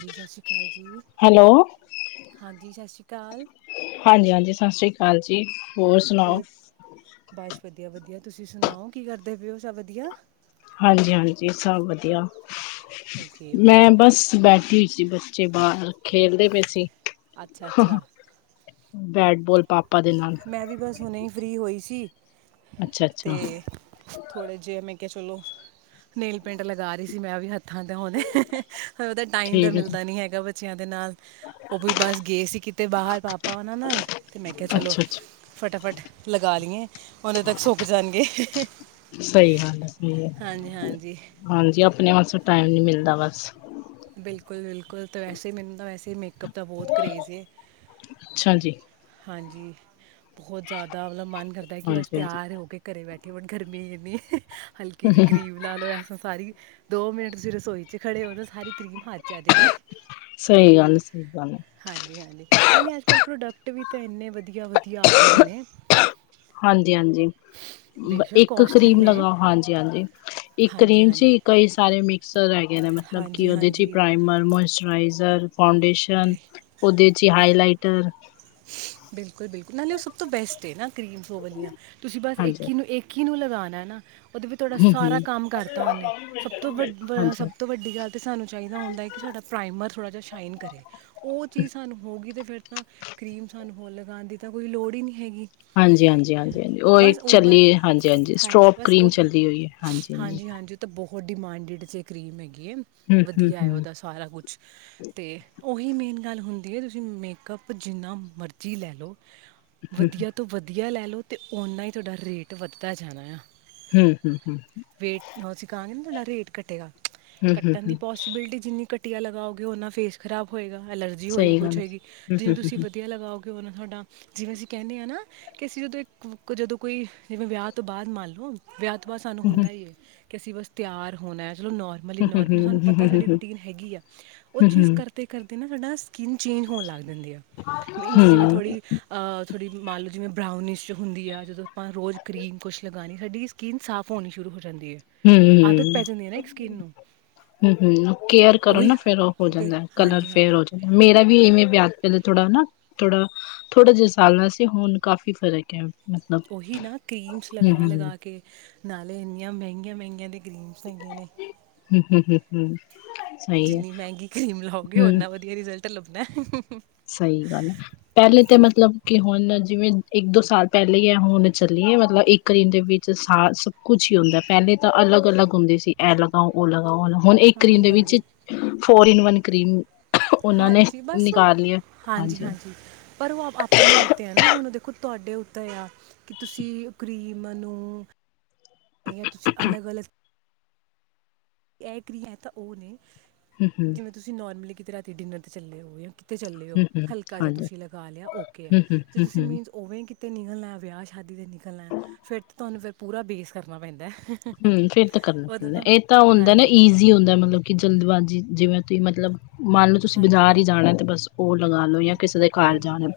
ਦੀ, ਸਾਸ਼ਰੀ ਅਕਾਲ ਜੀ। ਹੈਲੋ ਹਾਂਜੀ ਸ਼ਾਸ਼ੀ ਅਕਾਲ। ਹਾਂਜੀ- ਹਾਂਜੀ ਸਤਿ ਸ੍ਰੀ ਅਕਾਲ ਜੀ। ਹੋਰ ਬਸ ਵਧੀਆ- ਵਧੀਆ ਤੁਸੀਂ ਸੁਣਾਓ ਕੀ ਕਰਦੇ ਪਏਓ ਸਭ ਵਧੀਆ? ਹਾਂਜੀ- ਹਾਂਜੀ ਸਭ ਵਧੀਆ, ਓਕੇ ਓਕੇ ਮੈਂ ਬਸ ਬੈਠੀ ਹੋਈ ਸੀ ਬ- ਬੱਚੇ ਬਾਹਰ ਖੇਲਦੇ ਪਏ ਸੀ। ਅੱਛਾ- ਅੱਛਾ। ਬੈਟਬੋਲ ਪਾਪਾ ਦੇ ਨਾਲ। ਮੈਂ ਵੀ ਬਸ ਹੁਣੇ ਹੀ ਫਰੀ ਹੋਈ ਸੀ, ਅੱਛਾ ਅੱਛਾ ਤੇ। ਥੋੜਾ ਜਿਹੇ ਮੈਂ ਕਿਹਾ ਚਲੋ ਨੇਲ ਪੇਂਟ ਲਗਾ ਰਹੀ ਸੀ ਮੈਂ ਵੀ ਹੱਥਾਂ ਤੇ ਹੁਣੇ। ਉਹਦਾ ਟਾਈਮ ਤਾਂ ਠੀਕ ਹੈ ਜੀ। ਮਿਲਦਾ ਨੀ ਹੈਗਾ ਬੱਚਿਆਂ ਦੇ ਨਾਲ। ਉਹ ਵੀ ਬਸ ਗਏ ਸੀ ਕਿਤੇ ਬਾਹਰ ਪਾਪਾ ਉਹਨਾਂ ਨਾਲ, ਤੇ ਮੈਂ ਕਿਹਾ ਚਲੋ। ਅੱਛਾ ਅੱਛਾ ਫਟਾਫਟ ਲਗਾ ਲਈਏ ਉੇਨਾ ਤੱਕ ਸੁੱਕ ਜਾਣਗੇ। ਹਾਂ ਹਾਂਜੀ ਹਾਂਜੀ ਹਾਂਜੀ ਆਪਣੇ ਵਾਸਤੇ ਟਾਈਮ ਨੀ ਮਿਲਦਾ ਬਸ। ਬਿਲਕੁਲ- ਬਿਲਕੁਲ ਤਾਂ ਵੈਸੇ ਮੈਨੂੰ ਤਾਂ ਵੈਸੇ ਹੀ ਮੇਕਅੱਪ ਦਾ ਬਹੁਤ ਕਰੇਜ਼ ਹੈ। ਅੱਛਾ ਜੀ ਹਾਂਜੀ ਬਹੁਤ ਜ਼ਿਆਦਾ ਮਤਲਬ ਮਨ ਕਰਦਾ ਕਿ ਬਸ ਹਾਂਜੀ ਹਾਂਜੀ ਤਿਆਰ ਹੋ ਕੇ- ਘਰੇ ਬੈਠੇ ਹੋਣ ਗਰਮੀ ਐਨੀ ਐ ਹਲਕੀ ਜੀ ਕਰੀਮ। ਲਾ ਲਓ ਐਸਾ ਸਾਰੀ ਦੋ ਮਿੰਟ ਤੁਸੀਂ ਰਸੋਈ ਚ ਖੜੇ ਹੋ ਜੋ ਸਾਰੀ ਕ੍ਰੀਮ ਖਾਚ ਆ ਜਾਏਗੀ। ਸਹੀ ਗੱਲ ਹੈ- ਸਹੀ ਗੱਲ ਹੈ। ਹਾਂਜੀ- ਹਾਂਜੀ ਨਹੀਂ- ਨਹੀਂ ਅੱਜ ਕੱਲ ਪ੍ਰੋਡਕਟ ਵੀ ਤਾਂ ਇੰਨੇ ਵਧੀਆ- ਵਧੀਆ ਆ ਗਏ ਦੇ ਨੇ। ਹਾਂਜੀ- ਹਾਂਜੀ ਬੇਸ਼ੱਕ ਇੱਕ ਕੋਸਟਲੀ ਕਰੀਮ ਨੇ ਲਗਾਓ ਹਾਂਜੀ- ਹਾਂਜੀ। ਇੱਕ ਹਾਂਜੀ ਕਰੀਮ ਚ ਹਾਂਜੀ ਕਈ ਸਾਰੇ ਮਿਕਸਰ ਹੈਗੇ ਨੇ ਮਤਲਬ ਕਿ ਹਾਂਜੀ ਉਹਦੇ ਚ ਹਾਂਜੀ ਪ੍ਰਾਈਮਰ, ਮੋਇਸਚਰਾਈਜਰ, ਫਾਊਂਡੇਸ਼ਨ, ਬੇ ਉਹਦੇ ਚ ਹੀ ਹਾਈਲਾਈਟਰ। ਬਿਲਕੁਲ- ਬਿਲਕੁਲ ਨਾਲੇ ਉਹ ਸਭ ਤੋਂ ਬੈਸਟ ਹੈ ਨਾ ਕਰੀਮ ਔ ਵਾਲੀਆਂ ਤੁਸੀਂ ਬਸ ਹਾਂਜੀ ਇੱਕ ਹੀ ਨੂੰ ਇਕ- ਕੀ ਨੂੰ ਲਗਾਉਣਾ ਨਾ ਉਹਦੇ ਵਿੱਚ ਤੁਹਾਡਾ ਸਾਰਾ ਹੂੰ-ਹੂੰ ਕੰਮ ਕਰਤਾ ਉਹਨੇ ਸਭ ਤੋਂ ਵੱ ਹਾਂਜੀ। ਸਭ ਤੋਂ ਵੱ ਅਡੀ ਗੱਲ ਤੇ ਸਾਨੂੰ ਚਾਹੀਦਾ ਹੁੰਦਾ ਕਿ ਸਾਡਾ ਪ੍ਰਾਈਮਰ ਥੋੜਾ ਜਿਹਾ ਸ਼ਾਈਨ ਕਰੇ। ਉਹ ਚੀਜ਼ ਸਾਨੂੰ ਹੋ ਗਈ ਤੇ ਫੇਰ ਤਾਂ ਕਰੀਮ ਸਾਨੂੰ ਹੋਰ ਲਗਾਉਣ ਦੀ ਤਾਂ ਕੋਈ ਲੋੜ ਹੀ ਨਹੀਂ ਹੈਗੀ। ਹਾਂਜੀ- ਹਾਂਜੀ, ਹਜੀ ਹਾਂ ਉਹ ਇਕ ਬਸ ਚੱਲੀ ਗੱਲ ਐ ਹਾਂਜੀ- ਹਾਂਜੀ ਸਟਰੋਪ ਬਸ ਕਰੀਮ ਉਹ ਚੱਲੀ ਹੋਈ ਹੈ, ਹਾਂਜੀ- ਹਾਂਜੀ। ਤਾਂ ਬਹੁਤ ਡਿਮਾਂਡਿਡ ਜੇ ਕਰੀਮ ਹੈਗੀ ਹੈ, ਵਧੀਆ ਹੈ ਹੂੰ-ਹੂੰ-ਹੂੰ, ਉਹਦਾ। ਸਾਰਾ ਕੁਛ ਤੇ ਉਹੀ ਮੇਨ ਗੱਲ ਹੁੰਦੀ ਹੈ ਤੁਸੀਂ ਮੇਕਅਪ। ਜਿੰਨਾ ਮਰਜ਼ੀ ਲੈ ਲਓ, ਵਧੀਆ ਤੋਂ ਵਧੀਆ ਲੈ ਲਓ। ਤੇ ਓਨਾਂ ਹੀ ਤੁਹਾਡਾ ਰੇਟ ਵੱਧਦਾ ਜਾਣਾ ਆ। ਹੂੰ-ਹੂੰ, ਹੂੰ-ਹੂੰ। ਰੇਟ ਹ ਅਸੀਂ ਕਹਾਂਗੇ ਨਾ ਤੁਹਾਡਾ ਰੇਟ ਕਟੇਗਾ ਕੱਟਣ ਦੀ ਹੂੰ-ਹੂੰ-ਹੂੰ ਪੋਸ- ਬਿਲਡੀ ਜਿੰਨੀ ਘੱਟੀਆ ਲਗਾਓਗੇ, ਓਨਾ ਫੇਸ ਖਰਾਬ ਹੋਏਗਾ, ਐਲਰਜੀ ਹੋਏਗੀ, ਸਹੀ ਕੁਛ ਗੱਲ ਹੈ। ਹੋਏਗੀ। ਜਿੰਨੀ ਹੂੰ-ਹੂੰ-ਹੂੰ, ਤੁਸੀਂ ਵਧੀ ਆ ਲਗਾਓ ਗੇ ਓਨਾ ਥੋਡਾ ਜਿਵੇਂ ਅਸੀਂ ਕੈਨੇ ਆਂ ਨਾ ਕਿ ਅਸੀਂ ਜਦੋਂ ਇਕ ਜਦੋਂ ਕੋਈ ਜਿਵੇਂ ਵਿਆਹ ਤੋਂ ਬਾਦ ਮੰਨ ਲੋ। ਵਿਆ ਤੋਂ ਬਾਦ ਸਾਨੂੰ ਹੁੰਦਾ ਹੀ ਏ, ਕਿ ਅਸੀਂ ਬਸ ਤਿਆਰ ਹੋਣਾ ਐ। ਚਲੋ ਨੋਰਮ ਮਲੀ ਨੋਰਮਲ ਸਾਨੂੰ ਪਤਾ ਸਾਡੀ ਹੂੰ-ਹੂੰ-ਹੂੰ, ਰੂਟੀਨ ਹੈਗੀ ਆ, ਓਹ ਚੀਜ਼ ਹੂੰ-ਹੂੰ-ਹੂੰ, ਕਰ ਤੇ ਕਰਦੇ ਨਾ ਸਾਡਾ ਸਕਿੰਨ ਚੇਂਜ ਹੋਣ ਲੱਗ ਜਾਂਦੀ ਆ। ਮੀਨਸ ਜਿਵੇਂ ਹੂੰ-ਹੂੰ, ਥੋੜੀ ਅ ਥੋੜੀ ਮੰਨ ਲੋ ਜਿਵੇਂ ਬਰਾਊਨਿਸ਼ ਹੁੰਦੀ ਐ, ਜਦੋਂ ਅਪਾਂ ਰੋਜ਼ ਕਰੀਮ ਕੁਛ ਲਗਾਣੀ ਸਾਡੀ ਸ- ਸਕਿੰਨ ਸਾਫ਼ ਹੋਣੀ ਸ਼ੁਰੂ ਹੋ ਜਾਂਦੀ ਅ। ਆਦਤ ਹੂੰ-ਹੂੰ। ਪੈ ਜਾਂਦੀ ਏ ਨਾ ਇੱਕ ਸਕਿੰਨ ਨੂੰ। ਹੂੰ-ਹੂੰ, ਕੇਅਰ ਕਰੋ ਉਹੀ ਨਾ ਫੇਰ ਓਹ ਹੋ ਬਿਲ ਜਾਂਦਾ ਕਲਰ ਹਾਂਜੀ ਫੇਅਰ ਹਾਂਜੀ ਹੋ ਜਾਂਦਾ। ਮੇਰਾ ਵੀ ਇਵੇਂ ਵਿਆਹ ਪੈਲੇ ਥੋੜਾ ਨਾ ਥੋੜਾ- ਥੋੜਾ ਜੇਆ ਸਾਵਲਾ ਸੀ, ਹੁਣ ਕਾਫ਼ੀ ਫਰਕ ਹੈ। ਮਤਲਬ ਓਹੀ ਨਾ ਕਰੀਮਸ ਹੂੰ-ਹੂੰ ਲਗਾ-ਲਗਾ ਕੇ, ਨਾਲੇ ਇੰਨੀਆਂ ਮੈੰਗੀਆਂ-ਮੈੰਗੀਆਂ ਤੇ ਕਰੀਮਸ ਹੈਗੀਆਂ ਨੇ। ਹੂੰ-ਹੂੰ, ਹੂੰ-ਹੂੰ। ਜਿੰਨੀ ਮੈੰਗੀ ਕਰੀਮ ਲਾਓਗੇ, ਓਨਾ ਵਧੀਆ ਰਿਜ਼ਲਟ ਲੱਭਣਾ ਐ। ਸਈ ਗੱਲ ਆ। ਪੈਲੇ ਤੇ ਮਤਲਬ ਕਿ ਹੁਣ ਜਿਵੇਂ ਇੱਕ ਦੋ ਸਾਲ ਪੈਲੇ ਏਹ ਹੁਣ ਚੱਲੀ ਏ ਮਤਲਬ ਇੱਕ ਕਰੀਮ ਦੇ ਵਿੱਚ ਸਾ ਸਭ ਕੁਛ ਹੀ ਹੁੰਦਾ ਏ, ਪੈਲੇ ਤਾਂ ਅਲੱਗ-ਅਲੱਗ ਹੁੰਦੀ ਸੀ, ਐ ਅਲੱਗ ਹਾਂ ਓ ਲਗਾਓ ਓ ਲਗਾ, ਹੁਣ ਇੱਕ ਕਰੀਮ ਹਾਂਜੀ ਦੇ ਵਿੱਚ ਹਾਂਜੀ ਫੋਰ ਇਨ ਵਨ ਕਰੀਮ ਉਹਨਾਂ ਹਾ ਨੇ ਜੀ ਬਸ ਓਹ, ਨਿਕਾਲ ਲਿਆ ਹਾਂਜੀ ਹਾਂਜੀ-ਹਾਂਜੀ। ਪਰ ਵੋ ਅਭ ਅਪਣੇ ਉੱਤੇ ਐ ਨਾ, ਹੁਣ ਦੇਖੋ ਤੁਆਡੇ ਉੱਤੇ ਆ। ਕਿ ਤੁਸੀਂ ਓ ਕਰੀਮ ਨੂੰ, ਯਾ ਤੁਸੀਂ ਅਲੱਗ-ਅਲੱਗ ਐ ਕ੍ਰੀ ਐ ਤਾਂ ਓ ਨੇ, ਹੂੰ-ਹੂੰ ਜਿਵੇਂ ਤੁਸੀਂ ਨੋਰਮਲੀ ਕਿਤੇ ਰਾਤੀ ਡਿਨਰ ਤੇ ਚੱਲੇ ਔ ਯਾ ਕਿ ਤੇ ਚੱਲੇ ਓ, ਹੂੰ-ਹੂੰ, ਹਲਕਾ ਜਾ ਹਾਂਜੀ, ਤੁਸੀਂ ਲਗਾ ਲੇਆ, ਓਕੇ ਆ। ਹੂੰ-ਹੂੰ, ਹੂੰ-ਹੂੰ। ਜੇ ਹੂੰ, ਤੁਸੀਂ ਹੂੰ। ਮੀਨਸ ਓਵੇਂ ਕਿਤੇ ਨਿਕਲਣਾ ਏ, ਵੇਆਹ ਸ਼ਾਦੀ ਤੇ ਨਿਕਲਣਾ ਏ, ਫੇਰ ਤੇ ਤੁਆਨੂੰ ਫੇਰ ਪੂਰਾ ਬੇਸ ਕਰਨਾ ਪੈਂਦਾ ਏ। ਹੂੰ, ਫੇਰ ਤੇ ਕਰਨਾ ਪੈਂਦਾ ਏ। ਏਹ ਤਾਂ ਹੁੰਦਾ ਏ ਨਾ ਹਾਂਜੀ ਈਜ਼ੀ ਹੁੰਦਾ ਏ ਮਤਲਬ ਕਿ ਜਲਦਬਾਜ਼ੀ ਜਿਵੇਂ ਤੁਹੀਂ ਮਤਲਬ ਮਾਨ ਲੋ ਤੁਸੀਂ ਹਾਂਜੀ ਬਜਾਰ ਈ ਹਾਂਜੀ ਜਾਣਾ ਏ ਤੇ ਬਸ ਓਹ ਲਗਾ ਲੋੋ ਯਾ ਉਦੋਂ ਕਿਸੇ ਦੇ ਕਾਰ ਉਹ ਜਾਣਾ ਏ,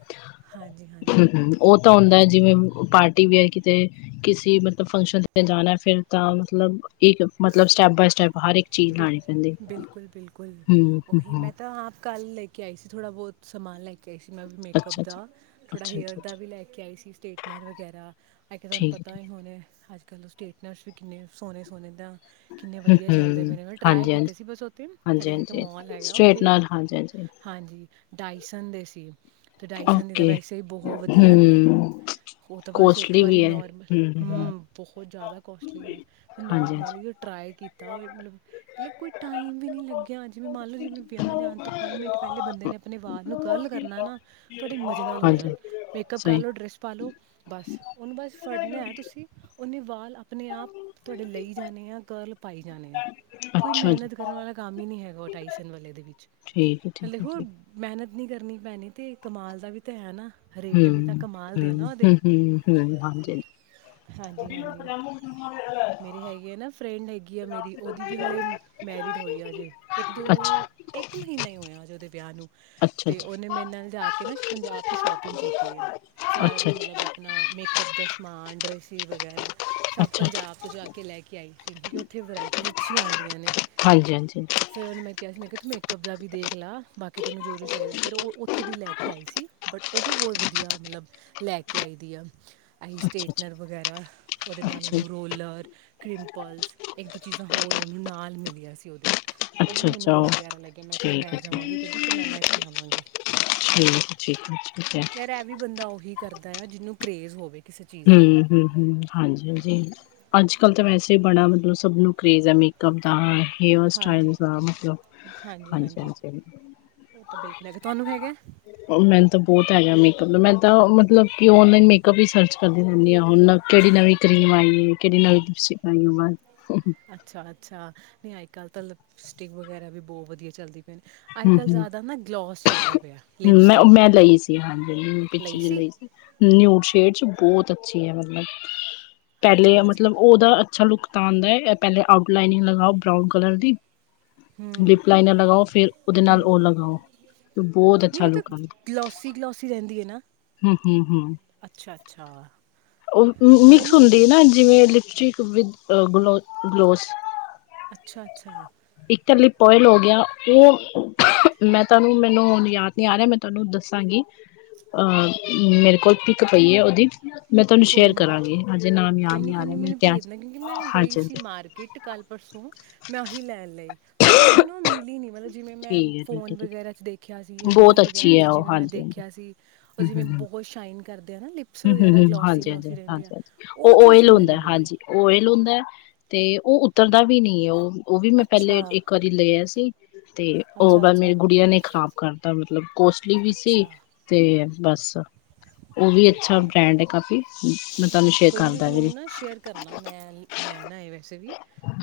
ਹਾਂਜੀ ਹਾਂਜੀ ਹਮ-ਹਮ। ਓਹ ਤਾਂ ਹੁੰਦਾ ਏ, ਜਿਵੇਂ ਪਾਰਟੀ ਵੀਅਰ ਕਿਤੇ ਕਿਸੀ ਮਤਲਬ ਫੰਕਸ਼ਨ ਤੇ ਜਾਣਾ ਏ ਫੇਰ ਤਾਂ ਮਤਲਬ ਇੱਕ ਮਤਲਬ ਸਟੈਪ ਬਾਏ ਸਟੈਪ ਹਰ ਇੱਕ ਚੀਜ਼ ਬਿਲ ਲਾਣੀ ਪੈਂਦੀ। ਬਿਲਕੁਲ-ਬਿਲਕੁਲ, ਹੂੰ, ਓਹੀ ਹੂੰ-ਹੂੰ, ਮੈਂ ਤਾਂ ਆਪ ਕੱਲ੍ਹ ਲੈ ਕੇ ਆਈ ਸੀ ਥੋੜ੍ਹਾ ਬੌਤ। ਸਮਾਨ ਲੈ ਕੇ ਆਈ ਸੀ ਮੈਂ ਵੀ ਮੇਕਅੱਪ ਅੱਛਾ-ਅੱਛਾ। ਦਾ। ਥੋੜਾ ਹੇਅਰ ਦਾ ਅੱਛਾ-ਅੱਛਾ-ਅੱਛਾ, ਵੀ ਲੈ ਕੇ ਆਈ ਸੀ, ਸਟੇਟਨਰ ਵਗੈਰਾ। ਐ ਕੇ ਤੁਆਨੂੰ ਠੀਕ ਪਤਾ ਐ-ਠੀਕ ਹੀ ਹੋਣਾ ਏ ਅੱਜ-ਕੱਲ੍ਹ ਸਟੇਟਨਰਸ ਵੀ ਕਿੰਨੇ ਸੋਣੇ-ਸੋਣੇ ਦਾ, ਕਿੰਨੇ ਐ, ਵਧੀਆ ਚੱਲ ਮਿਲਦੇ ਪਏ ਹੂੰ-ਹੂੰ, ਨੇ, ਮ ਟਰਾਏ ਹਾਂਜੀ-ਹਾਂਜੀ, ਕੀਤੇ ਸੀ ਬਸ ਓਥੇ, ਸਾਡੇ ਥੇ ਇੱਕ ਹਾਂਜੀ-ਹਾਂਜੀ। ਮੋਲ ਹੈਗਾ ਓਥੇ ਸਟ੍ਰੇਟਨਰ ਹਾਂਜੀ-ਹਾਂਜੀ, ਹਾਂਜੀ, ਡਾਇਸਨ ਦੇ ਸੀ, ਤੇ ਡਾਇਸਨ ਦੇ ਤਾਂ ਓਕੇ। ਵੈਸੇ ਈ ਬੋਹ ਵਧੀਆ ਨੇ। ਹੂੰ, ਓਹ ਤਾਂ ਬਸ ਇੱਕ ਕੋਸਟਲੀ ਵਾਰੀ ਵੀ ਹੈ ਨੋਰਮਲ, ਹੂੰ ਬਹੋਤ ਜਾਦਾ ਕੋਸਟਲੀ ਆ। ਤੇ ਨੋਰਮਲੀ ਹਾਂਜੀ-ਹਾਂਜੀ। ਤ ਟਰਾਏ ਕੀਤਾ ਔਏ ਮਤਲਬ, ਮਤਲਬ ਕੋਈ ਟਾਈਮ ਵੀ ਨੀ ਲੱਗੇਆ। ਜਿਵੇਂ ਮੰਨ ਲੋ, ਜਿਵੇਂ ਵਿਆਹ ਜਾਣ ਤੋਂ ਪੰਜ ਮਿੰਟ ਪੈਲੇ ਬੰਦੇ ਨੇ ਅਪਣੇ ਵਾਲ ਨੂੰ ਕਰਲ ਕਰਨਾ ਏ ਨਾ ਤੁਆਡੇ ਮਜ਼ੇ ਨਾਲ ਹੋ ਹਾਂਜੀ, ਜਾਣ। ਮੇਕਅਪ ਕਰ ਸਹੀ। ਲੋ, ਡਰੈਸ ਪਾ ਲੋ। ਬਸ ਓਨੂੰ ਬਸ ਫੜਨਾ ਏ ਤੁਸੀ, ਓਨੇ ਵਾਲ ਅਪਣੇ ਆਪ ਤੁਆਡੇ ਲਈ ਜਾਣੇ ਆ, ਕਰਲ ਪਾਈ ਜਾਣੇ ਆ। ਕੋਈ ਅੱਛਾ ਜੀ, ਮੈਹਨਤ ਕਰਨ ਵਾਲਾ ਕੰਮ ਹੀ ਨੀ ਹੈਗਾ ਓਹ ਡਾਈਸਨ ਵਾਲੇ ਦੇ ਵਿੱਚ। ਠੀਕ ਹੈ, ਠੀਕ ਹਲੇ ਹੈ, ਹੂਗ ਠੀਕ ਮੈਹਨਤ ਨੀ ਕਰਨੀ ਪੈਣੀ ਤੇ ਕਮਾਲ ਦਾ ਵੀ ਤੇ ਹੈ ਨਾ। ਰੇਟ ਹੂੰ। ਵੀ ਤਾਂ ਹੂੰ, ਕਮਾਲ ਦੇ ਆ ਹੂੰ, ਨਾ ਓਦੇ। ਹੂੰ, ਹੂੰ, ਹਾਂਜੀ। ਹਾਂਜੀ-ਹਾਂਜੀ। ਮੇਰੇ ਹੈਗੀ ਏ ਨਾ ਫਰੈਂਡ ਹੈਗੀ ਆ ਮੇਰੀ, ਓਦੀ ਵੀ ਹਲੇ ਮੈਰਿਡ ਹੋਈ ਆ ਹਜੇ। ਇੱਕ ਅੱਛਾ, ਦੋ ਇੱਕ ਮਹੀਨਾ ਹੀ ਹੋਯਾ ਹਜੇ ਓਦੇ ਵਿਆਹ ਨੂੰ। ਅੱਛਾ, ਤੇ ਓਨੇ ਮੇਰੇ ਨਾਲ ਜਾ ਕੇ ਨਾ ਪੰਜਾਬ ਤੋਂ ਸ਼ੋਪਿੰਗ ਕੀਤੀ ਏ। ਅੱਛਾ। ਸਾਰਾ ਅੱਛਾ, ਕੁਛ ਮਤਲਬ ਅਪਣਾ, ਮੇਕਅੱਪ ਦਾ ਸਮਾਨ, ਡਰੈਸਿਸ ਵਗੈਰਾ, ਸਭ ਅੱਛਾ, ਪੰਜਾਬ ਤੋਂ ਜਾ ਕੇ ਲੈ ਕੇ ਆਈ ਸੀ। ਕਿ ਓਥੇ ਵਰਾਇਟੀਜ਼ ਅੱਛੀਆਂ ਆੰਦੀਆਂ ਨੇ। ਹਾਂਜੀ-ਹਾਂਜੀ, ਫੇਰ ਓਨੂੰ ਮੈਂ ਕੇਆ ਸੀ, ਮੈਂ ਕੇਆ ਤੂੰ ਮੇਕਅਪ ਦਾ ਵੀ ਦੇਖ ਲਾ, ਬਾਕੀ ਤੈਨੂੰ ਜੋ-ਜੋ ਚਾਈਦਾ, ਫੇਰ ਓਹ ਉੱਥੋਂ ਦੀ ਲੈ ਕੇ ਆਈ ਸੀ। ਬਟ ਓਹ ਵੀ ਬੋਤ ਵਧੀਆ ਮਤਲਬ ਲੈ ਕੇ ਆਈ ਦੀ ਆ। ਆਈ ਅੱਛਾ-ਅੱਛਾ, ਸਟੇਟਨਰ ਵਗੈਰਾ, ਓਹਦੇ ਨਾਲ ਅੱਛਾ। ਉਹਨੂੰ ਰੋਲ ਰ ਕ੍ਰਿੰਪਲਸ ਇੱਕ ਦੋ ਚੀਜ਼ਾਂ ਹੋਰ ਓਹਨੂੰ ਨਾਲ ਮਿਲੀਆਂ ਸੀ ਉਹਦੇ। ਓਹ ਵੀ ਮੈਨੂੰ ਅੱਛਾ-ਅੱਛਾ, ਬੜਾ ਪਿਆਰਾ ਲੱਗੇਆ, ਮੈਂ ਚੱਲ ਠੀਕ ਮੈਂ ਹੈ, ਜਾਵਾਂਗੀ ਕਦੀ ਤੇ ਮੈਂ ਲੈ ਕੇ ਆਵਾਂਗੀ। ਠੀਕ-ਠੀਕ, ਠੀਕ ਏ। ਯਾਰ ਏਹ ਵੀ ਬੰਦਾ ਓਹੀ ਕਰਦਾ ਏ ਜਿਹਨੂੰ ਕਰੇਜ਼ ਹੋਵੇ। ਕਿਸੇ ਚੀਜ਼ ਦਾ ਹਮ, ਹਮ-ਹਮ। ਹਾਂਜੀ-ਹਾਂਜੀ ਅੱਜ ਕੱਲ੍ਹ ਤੇ ਵੈਸੇ ਈ ਬੜਾ ਮਤਲਬ ਸਭ ਨੂੰ ਕਰੇਜ਼ ਏ ਮੇਕਅਪ ਦਾ। ਹੇਅਰ ਹਾਂਜੀ ਸਟਾਈਲ ਜ਼ਾ ਮਤਲਬ, ਹਾਂਜੀ ਹਾਂਜੀ ਹਾਂਜੀ-ਹਾਂਜੀ। ਉਹ ਤਾਂ ਬਿਲਕੁਲ ਹੈਗਾ, ਤੁਹਾਨੂੰ ਹੈਗਾ? ਮੈਨੂੰ ਤਾਂ ਬਹੁਤ ਹੈਗਾ ਮੇਕਅਪ ਦਾ, ਮੈਂ ਤਾਂ ਮਤਲਬ ਕਿ ਔਨਲਾਈਨ ਮੇਕਅਪ ਹੀ ਸਰਚ ਦੀ ਰਦੀ ਹ, ਹੁਣ ਕਿਹੜੀ ਨਵੀਂ ਕਰੀਮ ਆਈ ਹੈ, ਕਿਹੜੀ ਨਵੀਂ ਅੱਛਾ ਅੱਛਾ, ਨਹੀਂ ਅੱਜ ਕੱਲ੍ਹ ਤਾਂ ਲਿਪਸਟਿਕ ਵਗੈਰਾ ਵੀ ਬਹੁਤ ਵਧੀਆ ਚੱਲਦੀ ਪਏ ਨੇ ਅੱਜ ਕੱਲ੍ਹ ਜ਼ਿਆਦਾ ਨਾ, ਗਲੋਸ ਚੱਲਦਾ ਪਿਆ। ਹਮ ਲਿਪਸ ਮੈਂ ਦੇ ਮੈਂ ਉੱਤੇ, ਲਈ ਸੀ, ਹਾਂਜੀ, ਪਿੱਛੇ ਜਿਹੀ ਲਈ ਸੀ। ਨਿਊ ਸ਼ੇਡ ਚ ਬਹੁਤ ਅੱਛੀ ਹੈ ਮਤਲਬ, ਪਹਿਲੇ ਅੱਛਾ-ਅੱਛਾ, ਮਤਲਬ ਉਹਦਾ ਅੱਛਾ ਲੁੱਕ ਤਾਂ ਆਂਦਾ ਹੈ, ਇਹ ਪਹਿਲੇ ਆਊਟ ਲਾਈਨਿੰਗ ਲਗਾਓ ਬਰਾਊਨ ਕਲਰ ਦੀ ਹੂੰ, ਲਿਪ ਲਾਈਨ ਲਗਾਓ, ਫੇਰ ਉਹਦੇ ਨਾਲ ਉਹ ਲਗਾਓ, ਬਹੁਤ ਅੱਛਾ ਲੁਕ ਗਲੋਸੀ ਗਲੋਸੀ, ਰਹਿੰਦੀ ਹੈ ਨਾ। ਹਮ ਹਮ ਹਮ, ਅੱਛਾ-ਅੱਛਾ, ਉਹ ਮਿਕਸ ਮੈਨੂੰ ਹੁੰਦੀ ਨਾ ਜਿਵੇਂ ਲਿਪਸਟਿਕ ਵਿਦ, ਗ ਗਲੋਜ਼ ਅੱਛਾ, ਅੱਛਾ। ਇਕੱਲੀ ਪੋਇਲ ਹੋ ਗਿਆ, ਉਹ ਮੈਂ ਤੁਹਾਨੂੰ ਮੈਨੂੰ ਹ ਯਾਦ ਨੀ ਆ ਰਿਹਾ, ਮੈਂ ਤੁਹਾਨੂੰ ਦੱਸਾਂਗੀ ਅ ਮੇਰੇ ਕੋਲ ਪਿਕ ਪਈ ਹੈ, ਉਹਦੀ ਮੈਂ ਤੁਹਾਨੂੰ ਕੋਈ ਸ਼ੇਅਰ ਨਹੀਂ। ਕਰਾਂਗੀ, ਹਜੇ ਨਾਮ ਕੋਈ ਯਾਦ ਨ ਨਹੀਂ ਆ ਕੋਈ ਰਿਹਾ, ਨਹੀਂ ਮ ਹਾਂਜੀ ਹਾਂਜੀ ਕਿਟ ਕੱਲ ਪਰਸੋਂ ਮੈਂ ਆਹੀ ਲੈਣ ਲਈਏ, ਬਟ ਮੈਨੂੰ ਨਾ ਉਹ ਮਿਲੀ ਨੀ ਮਤਲਬ ਜਿਵੇਂ ਮੈਂ ਠੀਕ ਹੈ ਠੀਕ ਫ਼ੋਨ ਹੈ ਠੀਕ ਵਗੈਰਾ 'ਚ ਦੇਖਿਆ ਸੀ ਹੈ, ਜਾਂ ਰੀਲ ਬਹੁਤ ਵਗੈਰਾ ਅੱਛੀ 'ਚ, ਹੈ ਉਹ ਜਿਵੇਂ ਮੈਂ ਹਾਂਜੀ ਹਾਂਜੀ ਦੇਖਿਆ ਸੀ ਉਹ ਹੂੰ ਜਿਵੇਂ ਹੂੰ ਹੂੰ ਬਹੁਤ ਸ਼ਾਈਨ ਕਰਦੇ ਆ ਨਾ, ਲਿਪਸ ਵਗੈਰਾ ਹ ਗਲੋਸ ਹਾਂਜੀ ਹਾਂਜੀ ਹ, ਉਹ ਓਇਲ ਹੁੰਦਾ ਮਿਲੀ ਹਾਂਜੀ ਉਹਏ ਲੋਂਉਦਾ ਤੇ, ਉਹ ਉੱਤਰਦਾ ਵੀ ਨਹੀਂ ਹੈ ਉਹ ਉਹ ਵੀ ਮੈਂ ਅੱਛਾ ਪਹਿਲੇ ਇੱਕ ਵਾਰੀ ਲਿਆ ਸੀ, ਤੇ ਅੱਛਾ ਉਹ ਮੇਰੇ ਅੱਛਾ ਗੁੜੀਆਂ ਨੇ ਖ਼ਰਾਬ ਕਰਤਾ ਮਤਲਬ ਕੋਸਟਲੀ ਵੀ ਸੀ, ਅੱਛਾ ਤੇ ਬਸ ਉਹ ਵੀ ਅੱਛਾ ਓਕੇ ਬ੍ਰੈਂਡ ਹੈ ਕਾਫੀ। ਮੈਂ ਤੁਹਾਨੂੰ ਸ਼ੇਅਰ ਕੋਈ ਨੀ ਕਰਦਾ ਤੁਸੀਂ ਵੀ ਮੈਨੂੰ ਨਾ ਸ਼ੇਅਰ ਕਰਨਾ, ਮੈਂ ਲੈਣਾ ਹੈ ਵੈਸੇ ਵੀ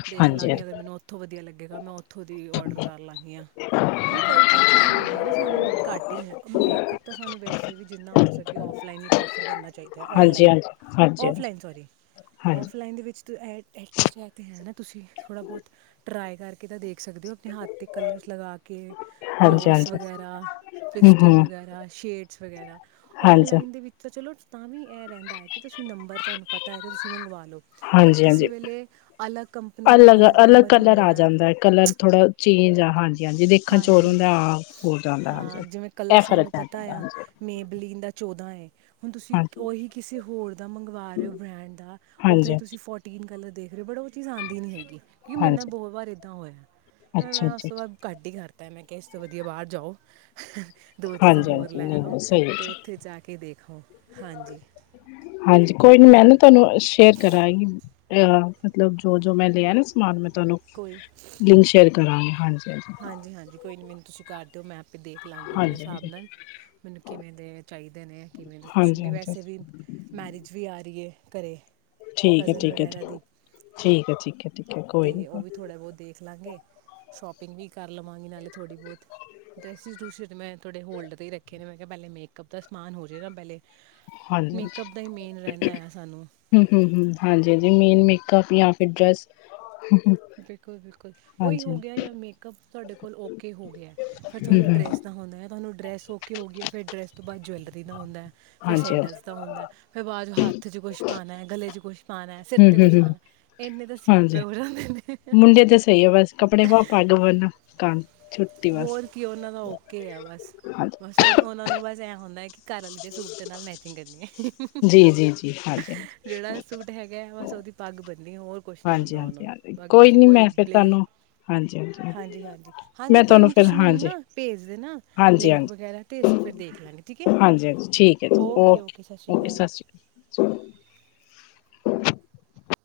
ਦੇਖ ਹਾਂਜੀ ਲਾਂਗੀ ਅਗਰ ਮੈਨੂੰ ਉੱਥੋਂ ਵਧੀਆ ਲੱਗੇਗਾ, ਮੈਂ ਉੱਥੋਂ ਦੀ ਔਡਰ ਕਰ ਲਾਨੀ ਆ। ਕਿਉਂ ਕਈ ਕਈ ਚੀਜ਼ਾਂ ਹੁੰਦੀਆਂ ਨੇ ਸਾਨੂੰ ਘੱਟ ਹੀ ਮਿਲ, ਮੇਕਅੱਪ ਤਾਂ ਸਾਨੂੰ ਵੈਸੇ ਵੀ ਜਿੰਨਾ ਹੋ ਸਕੇ ਔਫਲਾਈਨ ਹੀ ਪ੍ਰੈਫਰ ਕਰਨਾ ਚਾਹੀਦਾ ਹੈ। ਹਾਂਜੀ ਹਾਂਜੀ, ਹਾਂਜੀ। ਹਾਂਜੀ ਔਫਲਾਈਨ ਸੋਰੀ, ਹਾਂਜੀ ਔਫਲਾਈਨ ਦੇ ਵਿੱਚ ਤਾਂ ਐ ਐਟਲੀਸਟ ਤਾਂ ਹੈ ਨਾ ਤੁਸੀਂ ਥੋੜ੍ਹਾ ਬਹੁਤ ਟਰਾਈ ਕਰਕੇ ਤਾਂ ਦੇਖ ਸਕਦੇ ਹੋ, ਆਪਣੇ ਹੱਥ ਤੇ ਕਲਰਸ ਲਗਾ ਕੇ ਹਾਂਜੀ ਗਲੋਸ ਹਾਂਜੀ ਵਗੈਰਾ, ਹੂੰ ਪਲਿਸਟਿਕ ਹੂੰ ਵਗੈਰਾ, ਸ਼ੇਟਸ ਵਗੈਰਾ, ਹਾਂਜੀ ਔਨਲਾਈਨ ਦੇ ਵਿੱਚ ਤਾਂ ਚਲੋ ਤਾਂ ਵੀ ਇਹ ਰਹਿੰਦਾ ਹੈ, ਕਿ ਤੁਸੀਂ ਨੰਬਰ ਤੁਹਾਨੂੰ ਪਤਾ ਹੈ ਅਤੇ ਤੁਸੀਂ ਮੰਗਵਾ ਲਉ। ਬਟ ਹਾਂਜੀ ਕਿਸੇ ਹਾਂਜੀ ਵੇਲੇ, ਅਲੱਗ ਕੰਪਨੀ ਦਾ ਅਲੱਗ ਮੈਂਬਰ ਕਲਰ ਹੁੰਦਾ ਆ ਹੈ। ਜਾਂਦਾ ਕਲਰ ਥੋੜ੍ਹਾ ਚੇਂਜ, ਆ ਹਾਂਜੀ। ਹਾਂਜੀ ਦੇਖਣ ਔਰ ਹਾਂਜੀ ਹੁੰਦਾ, ਆਹ ਹੋਰ ਜਾਂਦਾ ਹਾਂ ਹਾਂਜੀ, ਜਿਵੇਂ ਕਲਰ ਇਹ ਫਰਕ ਸਾਨੂੰ ਪੈ ਪਤਾ ਪੈਂਦਾ ਆ ਹ। ਮੇਬਲੀਨ ਦਾ ਚੌਦਾਂ ਏ। ਹੁਣ ਤੁਸੀਂ ਹਾਂਜੀ ਉਹੀ ਕਿਸੇ ਹੋਰ ਦਾ ਮੰਗਵਾ ਰਹੇ ਹੋ ਬ੍ਰੈਂਡ ਦਾ, ਉਹ ਤਾਂ ਹਾਂਜੀ ਹੀ ਤੁਸੀਂ ਫੋਟੀ ਟੀਨ ਕਲਰ ਦੇਖ ਰਹੇ ਹੋ ਬਟ ਉਹ ਚੀਜ਼ ਆਉਂਦੀ ਨੀ ਹੈਗੀ, ਕਿਉਂਕਿ ਮੇਰੇ ਨਾਲ ਹਾਂਜੀ ਬਹੁਤ ਵਾਰ ਏਦਾਂ ਹੋਇਆ। ਫਿਰ ਅੱਛਾ ਮੈਂ ਉਸ ਅੱਛਾ ਤੋਂ ਅੱਛਾ ਬਾਅਦ ਘੱਟ ਹੀ ਕਰਤਾ, ਮੈਂ ਕਿਹਾ ਇਸ ਤੋਂ ਵਧੀਆ ਬਾਹਰ ਜਾਓ ਦੋ ਚੀਜ਼ਾਂ ਹਾਂਜੀ ਹੋਰ ਹਾਂਜੀ ਲੈ ਨਹੀਂ ਆਓ, ਨਹੀਂ ਸਹੀ ਹੈ ਤੇ ਜੀ। ਉੱਥੇ ਜਾ ਕੇ ਦੇਖਓ, ਹਾਂਜੀ। ਹਾਂਜੀ, ਕੋਈ ਨੀ ਇਹੀ ਮੈਂ ਨਾ ਤੁਹਾਨੂੰ ਸ਼ੇਰ ਕਰਾਈ ਅ, ਮਤਲਬ ਜੋ ਜੋ ਮੈਂ ਲਿਆ ਨਾ ਸਮਾਨ ਮੈਂ ਤੁਹਾਨੂੰ ਕੋਈ- ਲਿੰਕ ਸ਼ੇਅਰ ਕਰਾਂਗੇ ਹਾਂਜੀ। ਹਾਂਜੀ ਹਾਂਜੀ-ਹਾਂਜੀ ਕੋਈ ਨੀ ਮੈਨੂੰ ਤੁਸੀਂ ਕਰ ਦਿਓ ਮੈ ਆਪੇ ਦੇ ਖ ਲਾਂਗੇ ਅਪਣੇ ਹਾਂਜੀ ਹਿਸਾਬ ਨਾਲ, ਮੈਨੂੰ ਕਿਵੇਂ ਦੇ ਚਾਹੀਦੇ ਨੇ? ਕਿਵੇਂ ਦੇ ਕੁਛ ਹਾਂਜੀ ਹਾਂਜੀ ਕਿਉਂਕਿ? ਵੈਸੇ ਵੀ ਹਾਂਜੀ ਮੈਰਿਜ ਵੀ ਆ ਰੀ ਏ ਘਰੇ। ਠੀਕ ਹੈ ਕਜ਼ਨ ਠੀਕ ਹੈ ਵਗੈਰਾ ਠੀਕ ਦੀ ਠੀਕ ਹੈ ਠੀਕ ਹੈ ਠੀਕ ਹੈ ਤੇ ਕੋਈ ਨੀ ਓ ਵੀ ਥੋੜਾ ਬੋਤ ਦੇਖ ਲਾਂਗੇ ਸ਼ੋਪਿੰਗ ਵੀ ਕਰ ਲਵਾਂਗੇ ਨਾਲੇ ਥੋੜ੍ਹੀ ਬੋਤ। ਡਰੈਸਿਸ ਡਰੂਸਿਟ ਮੈਂ ਥੋੜ੍ਹੇ ਹੋਲਡ ਤੇ ਈ ਰੱਖੇ ਨੇ ਮੈਂ ਕਿਆ ਪੈਲੇ ਮੇਕਅੱਪ ਦਾ ਸਮਾਨ ਹੋ ਜੇਗਾ ਪੈਲੇ। ਮੇਕਅੱਪ ਦਾ ਈ ਮੇਨ ਰੈਂਦਾ ਆ ਸਾਨੂੰ। ਹੂੰ ਹੂੰ ਹੂੰ ਹਾਂਜੀ-ਹਾਂਜੀ ਮੇਨ ਮੇਕਅਪ ਯਾ ਫਿਰ ਡਰੈੱਸ। ਬਿਲਕੁਲ-ਬਿਲਕੁਲ ਓਈ ਹੋ ਗਿਆ ਯਾ ਮੇਕਅਪ ਤੁਆਡੇ ਕੋਲ ਓਕੇ ਹੋ ਗਿਆ। ਫਿਰ ਹੂੰ ਤੁਆਨੂੰ ਹੂੰ ਡਰੈਸ ਦਾ ਹੁੰਦਾ ਐ ਤੁਆਨੂੰ ਡਰੈਸ ਓਕੇ ਹੋ ਗਈ ਏ ਫਿਰ ਡਰੈਸ ਤੋਂ ਬਾਦ ਜੁਐਲਰੀ ਦਾ ਹੁੰਦੈ। ਫੇਰ ਹਾਂਜੀ ਸੈਂਡਲਸ ਹੂੰ ਦਾ ਹੁੰਦਾ ਫੇਰ ਬਾਦ ਚ ਹੱਥ ਚ ਕੁਛ ਪਾਨਾ ਐ, ਗਲੇ ਚ ਕੁੱਛ ਪਾਨਾ, ਸਿਰ ਤੇ ਹੂੰ ਕੁਛ ਹੂੰ ਲਾਨਾ ਇੰਨੇ ਤਾਂ ਸਿਆਪੇ ਹੋਰ ਉਂਦੇ ਨੇ। ਮੁੁੰਡੇ ਤੇ ਸਈ ਆ ਬਸ ਕੱਪੜੇ ਪਾਓ ਪਗ ਬੰਨੋ। ਕਣ ਹੋਰ ਕੀ ਓਨਾਂ ਦਾ ਓਕੇ ਆ ਬਸ, ਹਾਂਜੀ ਬਸ ਓ ਓਨਾਂ ਨੂੰ ਬਸ ਐ ਹੁੰਦਾ ਕਿ ਘਰ ਆਲੀ ਦੇ ਸੂਟ ਦੇ ਨਾਲ ਮੈਚਿੰਗ ਕਰਨੀ ਐ ਜੀ ਜੀ ਜੀ ਹਾਂਜੀ ਜੇੜਾ ਸੂਟ ਹੈਗਾ ਬਸ ਓਦੀ ਪੱਗ ਬੰਨੀ ਹੋਰ ਕੁਛ ਨੀ ਹਾਂਜੀ ਹੁੰਦਾ ਓਨਾਂ ਹਾਂਜੀ ਨੂੰ ਹਾਂਜੀ ਬਾਕੀ ਤੁਸੀਂ ਨੀ ਕੋਈ ਮੈਂ ਫਿਰ ਬਲੇ ਤੁਹਾਨੂੰ ਹਾਂਜੀ ਹਾਂਜੀ ਹਾਂਜੀ-ਹਾਂਜੀ ਹਾਂਜੀ ਮੈਂ ਕੋਈ ਤੁਹਾਨੂੰ ਨਈ ਫਿਰ ਤੁਸੀਂ ਮੈਨੂੰ ਹਾਂਜੀ ਨਾ ਭੇਜ ਦੇਨਾ ਹਾਂਜੀ ਲਿੰਕ ਵਗੈਰਾ ਤੇ ਅਸੀਂ ਫਿਰ ਦੇਖ ਲਾਂਗੇ ਠੀਕ ਐ। ਹਾਂਜੀ-ਹਾਂਜੀ ਠੀਕ ਐ ਜੀ ਓਕੇ ਓਕੇ ਅਕਾਲ ਸਾਸ਼੍ਰੀ ਕਾਲ।